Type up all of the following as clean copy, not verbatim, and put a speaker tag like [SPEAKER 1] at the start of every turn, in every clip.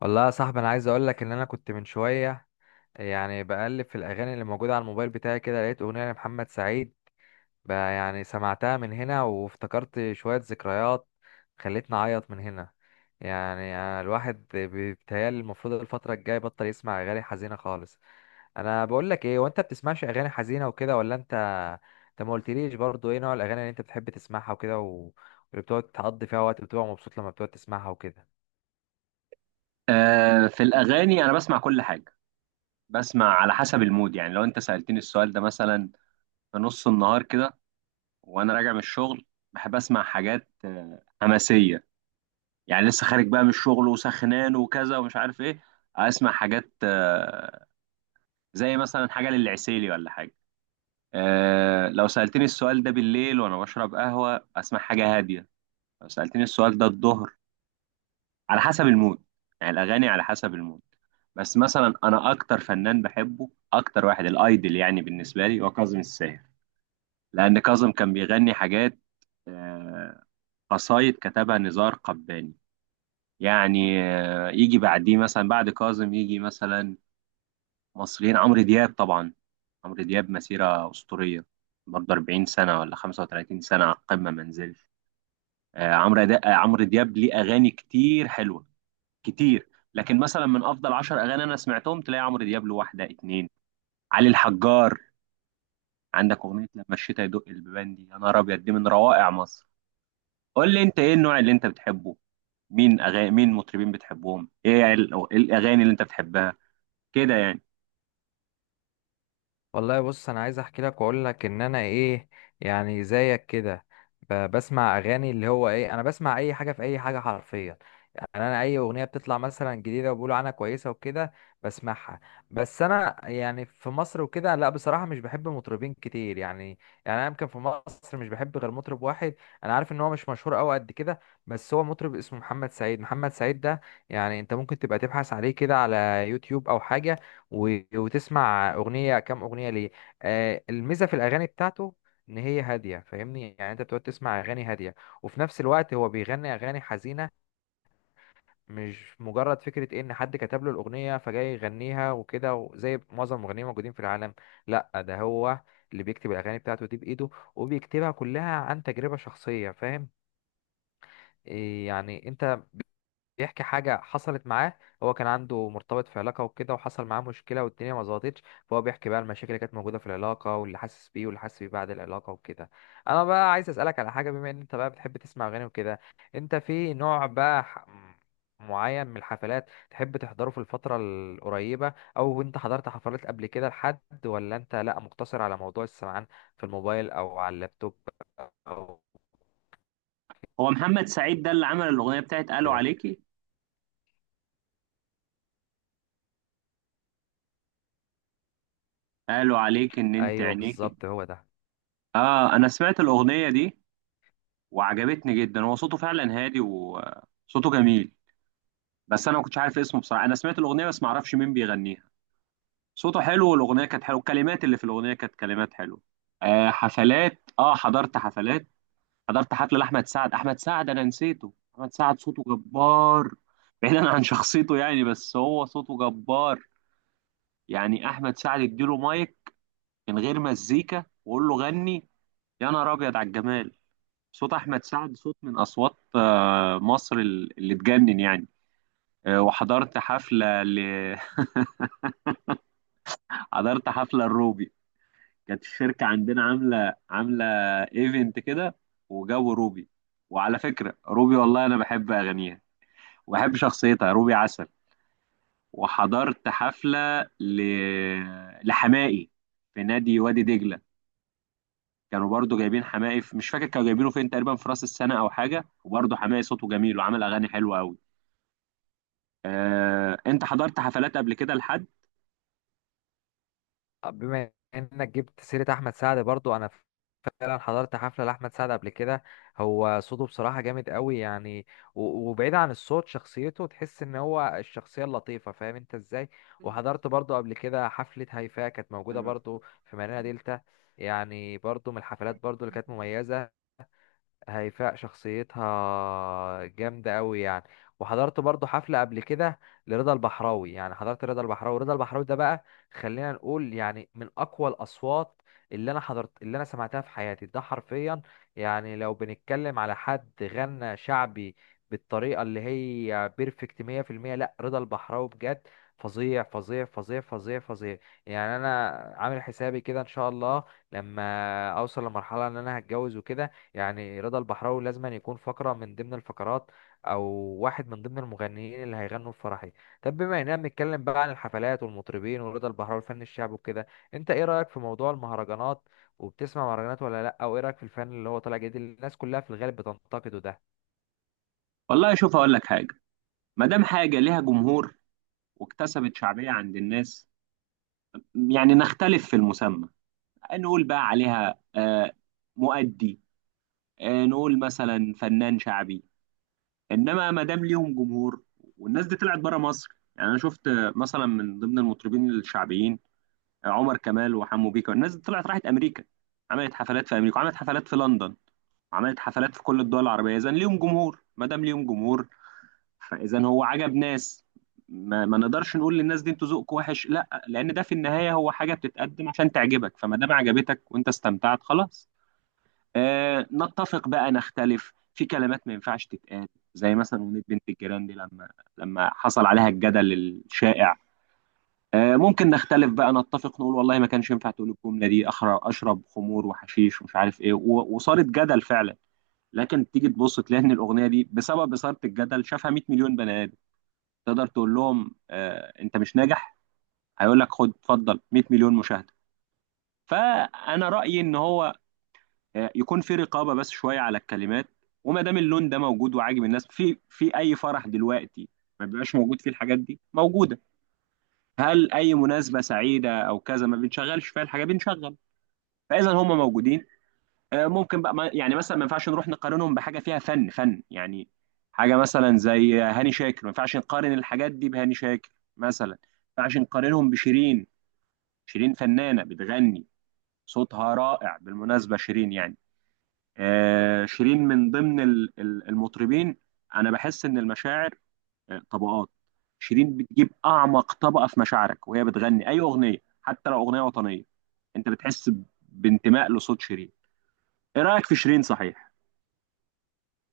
[SPEAKER 1] والله يا صاحبي، انا عايز اقول لك ان انا كنت من شويه يعني بقلب في الاغاني اللي موجوده على الموبايل بتاعي كده، لقيت اغنيه لمحمد سعيد. بقى يعني سمعتها من هنا وافتكرت شويه ذكريات خلتني اعيط من هنا. يعني الواحد بيتهيألي المفروض الفتره الجايه يبطل يسمع اغاني حزينه خالص. انا بقول لك ايه، وانت بتسمعش اغاني حزينه وكده ولا انت؟ انت ما قلتليش برضو ايه نوع الاغاني اللي انت بتحب تسمعها وكده واللي بتقعد تقضي فيها وقت بتبقى مبسوط لما بتقعد تسمعها وكده.
[SPEAKER 2] في الأغاني أنا بسمع كل حاجة. بسمع على حسب المود. يعني لو أنت سألتني السؤال ده مثلا في نص النهار كده وأنا راجع من الشغل، بحب أسمع حاجات حماسية. يعني لسه خارج بقى من الشغل وسخنان وكذا ومش عارف إيه، أسمع حاجات زي مثلا حاجة للعسيلي ولا حاجة. لو سألتني السؤال ده بالليل وأنا بشرب قهوة أسمع حاجة هادية. لو سألتني السؤال ده الظهر، على حسب المود. يعني الاغاني على حسب المود. بس مثلا انا اكتر فنان بحبه، اكتر واحد الايدل يعني بالنسبه لي، هو كاظم الساهر. لان كاظم كان بيغني حاجات آه، قصايد كتبها نزار قباني. يعني يجي بعديه مثلا، بعد كاظم يجي مثلا مصريين، عمرو دياب طبعا. عمرو دياب مسيره اسطوريه، برضه 40 سنه ولا 35 سنه على القمه ما نزلش. آه، عمرو دا- آه، عمرو دياب ليه اغاني كتير حلوه كتير، لكن مثلا من افضل 10 اغاني انا سمعتهم تلاقي عمرو دياب له واحده اتنين. علي الحجار، عندك اغنيه لما الشتا يدق البيبان، دي يا نهار ابيض، دي من روائع مصر. قول لي انت ايه النوع اللي انت بتحبه؟ مين اغاني، مين مطربين بتحبهم؟ ايه إيه الاغاني اللي انت بتحبها كده يعني؟
[SPEAKER 1] والله بص، انا عايز احكي لك واقول لك ان انا ايه، يعني زيك كده بسمع اغاني اللي هو ايه، انا بسمع اي حاجه في اي حاجه حرفيا. يعني انا اي اغنيه بتطلع مثلا جديده وبيقولوا عنها كويسه وكده بسمعها. بس انا يعني في مصر وكده لا، بصراحه مش بحب مطربين كتير يعني. يعني انا يمكن في مصر مش بحب غير مطرب واحد. انا عارف ان هو مش مشهور قوي قد كده، بس هو مطرب اسمه محمد سعيد. محمد سعيد ده يعني انت ممكن تبقى تبحث عليه كده على يوتيوب او حاجه وتسمع اغنيه، كام اغنيه ليه. آه الميزه في الاغاني بتاعته ان هي هاديه، فاهمني؟ يعني انت بتقعد تسمع اغاني هاديه وفي نفس الوقت هو بيغني اغاني حزينه. مش مجرد فكره إيه ان حد كتب له الاغنيه فجاي يغنيها وكده زي معظم المغنيين الموجودين في العالم. لا، ده هو اللي بيكتب الاغاني بتاعته دي بايده، وبيكتبها كلها عن تجربه شخصيه. فاهم إيه يعني انت؟ بيحكي حاجة حصلت معاه. هو كان عنده مرتبط في علاقة وكده وحصل معاه مشكلة والدنيا ما ظبطتش، فهو بيحكي بقى المشاكل اللي كانت موجودة في العلاقة واللي حاسس بيه، واللي حاسس بيه بعد العلاقة وكده. أنا بقى عايز أسألك على حاجة، بما إن أنت بقى بتحب تسمع أغاني وكده، أنت في نوع بقى معين من الحفلات تحب تحضره في الفترة القريبة، أو أنت حضرت حفلات قبل كده لحد، ولا أنت لأ مقتصر على موضوع السمعان في الموبايل أو على اللابتوب أو
[SPEAKER 2] هو محمد سعيد ده اللي عمل الاغنيه بتاعت قالوا
[SPEAKER 1] كده؟
[SPEAKER 2] عليكي؟ قالوا عليكي ان انت
[SPEAKER 1] أيوه
[SPEAKER 2] عينيكي؟
[SPEAKER 1] بالظبط هو ده.
[SPEAKER 2] اه انا سمعت الاغنيه دي وعجبتني جدا، هو صوته فعلا هادي وصوته جميل. بس انا ما كنتش عارف اسمه بصراحه، انا سمعت الاغنيه بس ما اعرفش مين بيغنيها. صوته حلو والاغنيه كانت حلوه، الكلمات اللي في الاغنيه كانت كلمات حلوه. آه حفلات، اه حضرت حفلات. حضرت حفله لاحمد سعد، احمد سعد انا نسيته. احمد سعد صوته جبار، بعيدا عن شخصيته يعني، بس هو صوته جبار. يعني احمد سعد اديله مايك من غير مزيكا وقول له غني يا نهار ابيض على الجمال. صوت احمد سعد صوت من اصوات مصر اللي تجنن يعني. آه وحضرت حفله ل... حضرت حفله الروبي. كانت الشركة عندنا عاملة ايفنت كده، وجابوا روبي. وعلى فكرة روبي والله أنا بحب أغانيها وبحب شخصيتها، روبي عسل. وحضرت حفلة ل... لحماقي في نادي وادي دجلة. كانوا برضو جايبين حماقي في... مش فاكر كانوا جايبينه فين، تقريبا في راس السنة أو حاجة. وبرضو حماقي صوته جميل وعمل أغاني حلوة أوي. آه... أنت حضرت حفلات قبل كده لحد؟
[SPEAKER 1] آه، بما انك جبت سيرة احمد سعد برضو، انا فعلا حضرت حفلة لأحمد سعد قبل كده. هو صوته بصراحة جامد قوي يعني، وبعيد عن الصوت شخصيته تحس ان هو الشخصية اللطيفة، فاهم انت ازاي؟ وحضرت برضو قبل كده حفلة هيفاء، كانت موجودة برضو في مارينا دلتا، يعني برضو من الحفلات برضو اللي كانت مميزة. هيفاء شخصيتها جامدة قوي يعني. وحضرت برضو حفلة قبل كده لرضا البحراوي، يعني حضرت رضا البحراوي. رضا البحراوي ده بقى خلينا نقول يعني من أقوى الأصوات اللي أنا سمعتها في حياتي، ده حرفيا. يعني لو بنتكلم على حد غنى شعبي بالطريقة اللي هي بيرفكت 100%، لا رضا البحراوي بجد فظيع فظيع فظيع فظيع فظيع. يعني أنا عامل حسابي كده إن شاء الله، لما أوصل لمرحلة إن أنا هتجوز وكده، يعني رضا البحراوي لازم أن يكون فقرة من ضمن الفقرات، أو واحد من ضمن المغنيين اللي هيغنوا في فرحي. طب بما إننا بنتكلم بقى عن الحفلات والمطربين ورضا البحراوي الفن الشعبي وكده، أنت إيه رأيك في موضوع المهرجانات؟ وبتسمع مهرجانات ولا لأ؟ أو إيه رأيك في الفن اللي هو طالع جديد اللي الناس كلها في الغالب بتنتقده ده؟
[SPEAKER 2] والله شوف أقول لك حاجة. ما دام حاجة ليها جمهور واكتسبت شعبية عند الناس، يعني نختلف في المسمى، نقول بقى عليها مؤدي، نقول مثلا فنان شعبي، انما ما دام ليهم جمهور، والناس دي طلعت بره مصر. يعني انا شفت مثلا من ضمن المطربين الشعبيين عمر كمال وحمو بيكا، الناس دي طلعت راحت امريكا، عملت حفلات في امريكا، وعملت حفلات في لندن، وعملت حفلات في كل الدول العربيه. اذا ليهم جمهور، ما دام ليهم جمهور، فاذا هو عجب ناس، ما نقدرش نقول للناس دي انتوا ذوقكم وحش. لا، لان ده في النهايه هو حاجه بتتقدم عشان تعجبك، فما دام عجبتك وانت استمتعت، خلاص. آه نتفق بقى، نختلف في كلمات ما ينفعش تتقال، زي مثلا أغنية بنت الجيران دي لما حصل عليها الجدل الشائع. آه ممكن نختلف بقى، نتفق نقول والله ما كانش ينفع تقول الجملة دي، أخر أشرب خمور وحشيش ومش عارف إيه، وصارت جدل فعلا. لكن تيجي تبص تلاقي إن الأغنية دي بسبب إثارة الجدل شافها 100 مليون بني آدم. تقدر تقول لهم آه أنت مش ناجح؟ هيقول لك خد اتفضل، 100 مليون مشاهدة. فأنا رأيي إن هو يكون في رقابه بس شويه على الكلمات. وما دام اللون ده موجود وعاجب الناس، في اي فرح دلوقتي ما بيبقاش موجود فيه؟ الحاجات دي موجوده. هل اي مناسبه سعيده او كذا ما بنشغلش فيها الحاجات دي؟ بنشغل. فاذا هم موجودين آه، ممكن بقى ما- يعني مثلا ما ينفعش نروح نقارنهم بحاجه فيها فن، فن يعني. حاجه مثلا زي هاني شاكر، ما ينفعش نقارن الحاجات دي بهاني شاكر مثلا. ما ينفعش نقارنهم بشيرين. شيرين فنانه بتغني، صوتها رائع بالمناسبه شيرين يعني. شيرين من ضمن المطربين. انا بحس ان المشاعر طبقات، شيرين بتجيب اعمق طبقه في مشاعرك وهي بتغني اي اغنيه، حتى لو اغنيه وطنيه انت بتحس بانتماء لصوت شيرين. ايه رايك في شيرين، صحيح؟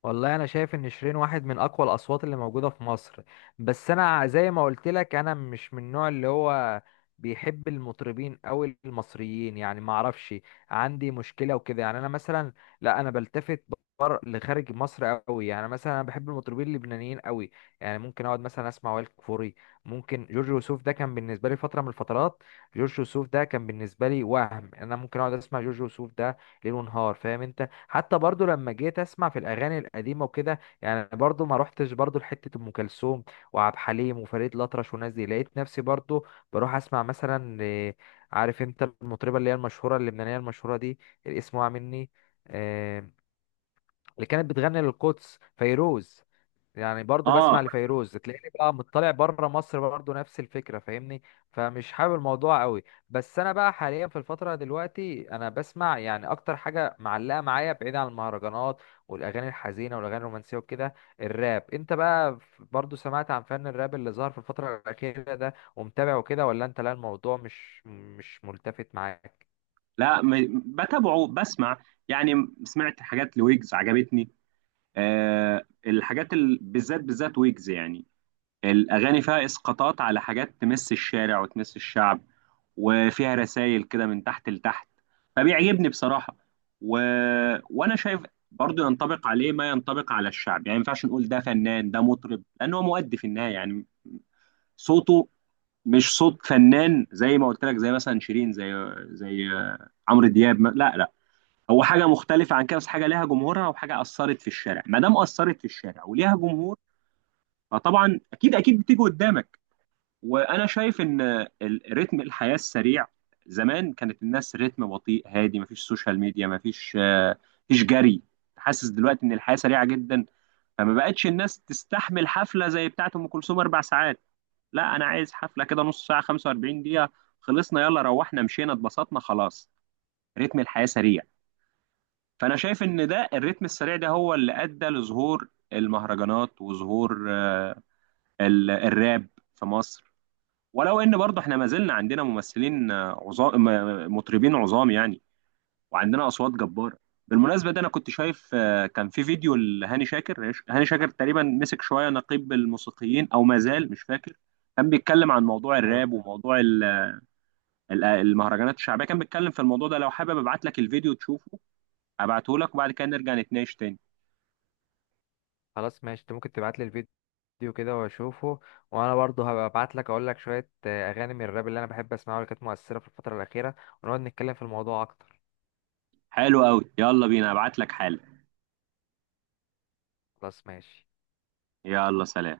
[SPEAKER 1] والله انا شايف ان شيرين واحد من اقوى الاصوات اللي موجوده في مصر. بس انا زي ما قلت لك، انا مش من النوع اللي هو بيحب المطربين او المصريين يعني، ما اعرفش عندي مشكله وكده يعني. انا مثلا لا، انا بلتفت بر لخارج مصر قوي يعني. مثلا انا بحب المطربين اللبنانيين قوي يعني. ممكن اقعد مثلا اسمع وائل كفوري، ممكن جورج وسوف. ده كان بالنسبه لي فتره من الفترات. جورج وسوف ده كان بالنسبه لي وهم، انا ممكن اقعد اسمع جورج وسوف ده ليل ونهار، فاهم انت؟ حتى برضو لما جيت اسمع في الاغاني القديمه وكده، يعني برضو ما روحتش برضو لحته ام كلثوم وعبد الحليم وفريد الاطرش والناس دي. لقيت نفسي برضو بروح اسمع مثلا آه، عارف انت المطربه اللي هي المشهوره اللبنانيه المشهوره دي، الاسم وقع مني، آه، اللي كانت بتغني للقدس، فيروز. يعني برضو
[SPEAKER 2] اه،
[SPEAKER 1] بسمع لفيروز، تلاقيني بقى مطلع بره مصر برضو نفس الفكره فاهمني. فمش حابب الموضوع قوي. بس انا بقى حاليا في الفتره دلوقتي انا بسمع يعني اكتر حاجه معلقه معايا، بعيد عن المهرجانات والاغاني الحزينه والاغاني الرومانسيه وكده. الراب، انت بقى برضو سمعت عن فن الراب اللي ظهر في الفتره الاخيره ده ومتابع وكده، ولا انت لا الموضوع مش ملتفت معاك؟
[SPEAKER 2] لا بتابعه، بسمع يعني. سمعت حاجات لويجز عجبتني. آه الحاجات ال... بالذات، ويجز يعني، الأغاني فيها إسقاطات على حاجات تمس الشارع وتمس الشعب، وفيها رسائل كده من تحت لتحت. فبيعجبني بصراحة. و... وأنا شايف برضو ينطبق عليه ما ينطبق على الشعب. يعني ما ينفعش نقول ده فنان، ده مطرب، لأن هو مؤدي في النهاية يعني. صوته مش صوت فنان زي ما قلت لك، زي مثلا شيرين، زي عمرو دياب لا، هو حاجة مختلفة عن كده، بس حاجة ليها جمهورها وحاجة أثرت في الشارع. ما دام أثرت في الشارع وليها جمهور، فطبعا أكيد بتيجي قدامك. وانا شايف ان رتم الحياه السريع، زمان كانت الناس رتم بطيء هادي، مفيش سوشيال ميديا، مفيش مفيش جري. حاسس دلوقتي ان الحياه سريعه جدا، فما بقتش الناس تستحمل حفله زي بتاعه ام كلثوم اربع ساعات. لا انا عايز حفله كده نص ساعه، 45 دقيقه، خلصنا يلا روحنا مشينا اتبسطنا خلاص. رتم الحياه سريع. فانا شايف ان ده الرتم السريع ده هو اللي ادى لظهور المهرجانات وظهور الراب في مصر. ولو ان برضه احنا ما زلنا عندنا ممثلين مطربين عظام يعني، وعندنا اصوات جباره. بالمناسبه ده انا كنت شايف كان في فيديو لهاني شاكر. هاني شاكر تقريبا مسك شويه نقيب الموسيقيين او ما زال مش فاكر، كان بيتكلم عن موضوع الراب وموضوع المهرجانات الشعبيه. كان بيتكلم في الموضوع ده، لو حابب ابعت لك الفيديو تشوفه، ابعته لك وبعد كده نرجع نتناقش تاني.
[SPEAKER 1] خلاص ماشي، انت ممكن تبعت لي الفيديو كده واشوفه، وانا برضه هبقى ابعت لك اقول لك شويه آه، اغاني من الراب اللي انا بحب اسمعها واللي كانت مؤثره في الفتره الاخيره، ونقعد نتكلم في الموضوع اكتر.
[SPEAKER 2] حلو قوي، يلا بينا، ابعت لك حالا.
[SPEAKER 1] خلاص ماشي.
[SPEAKER 2] يلا سلام.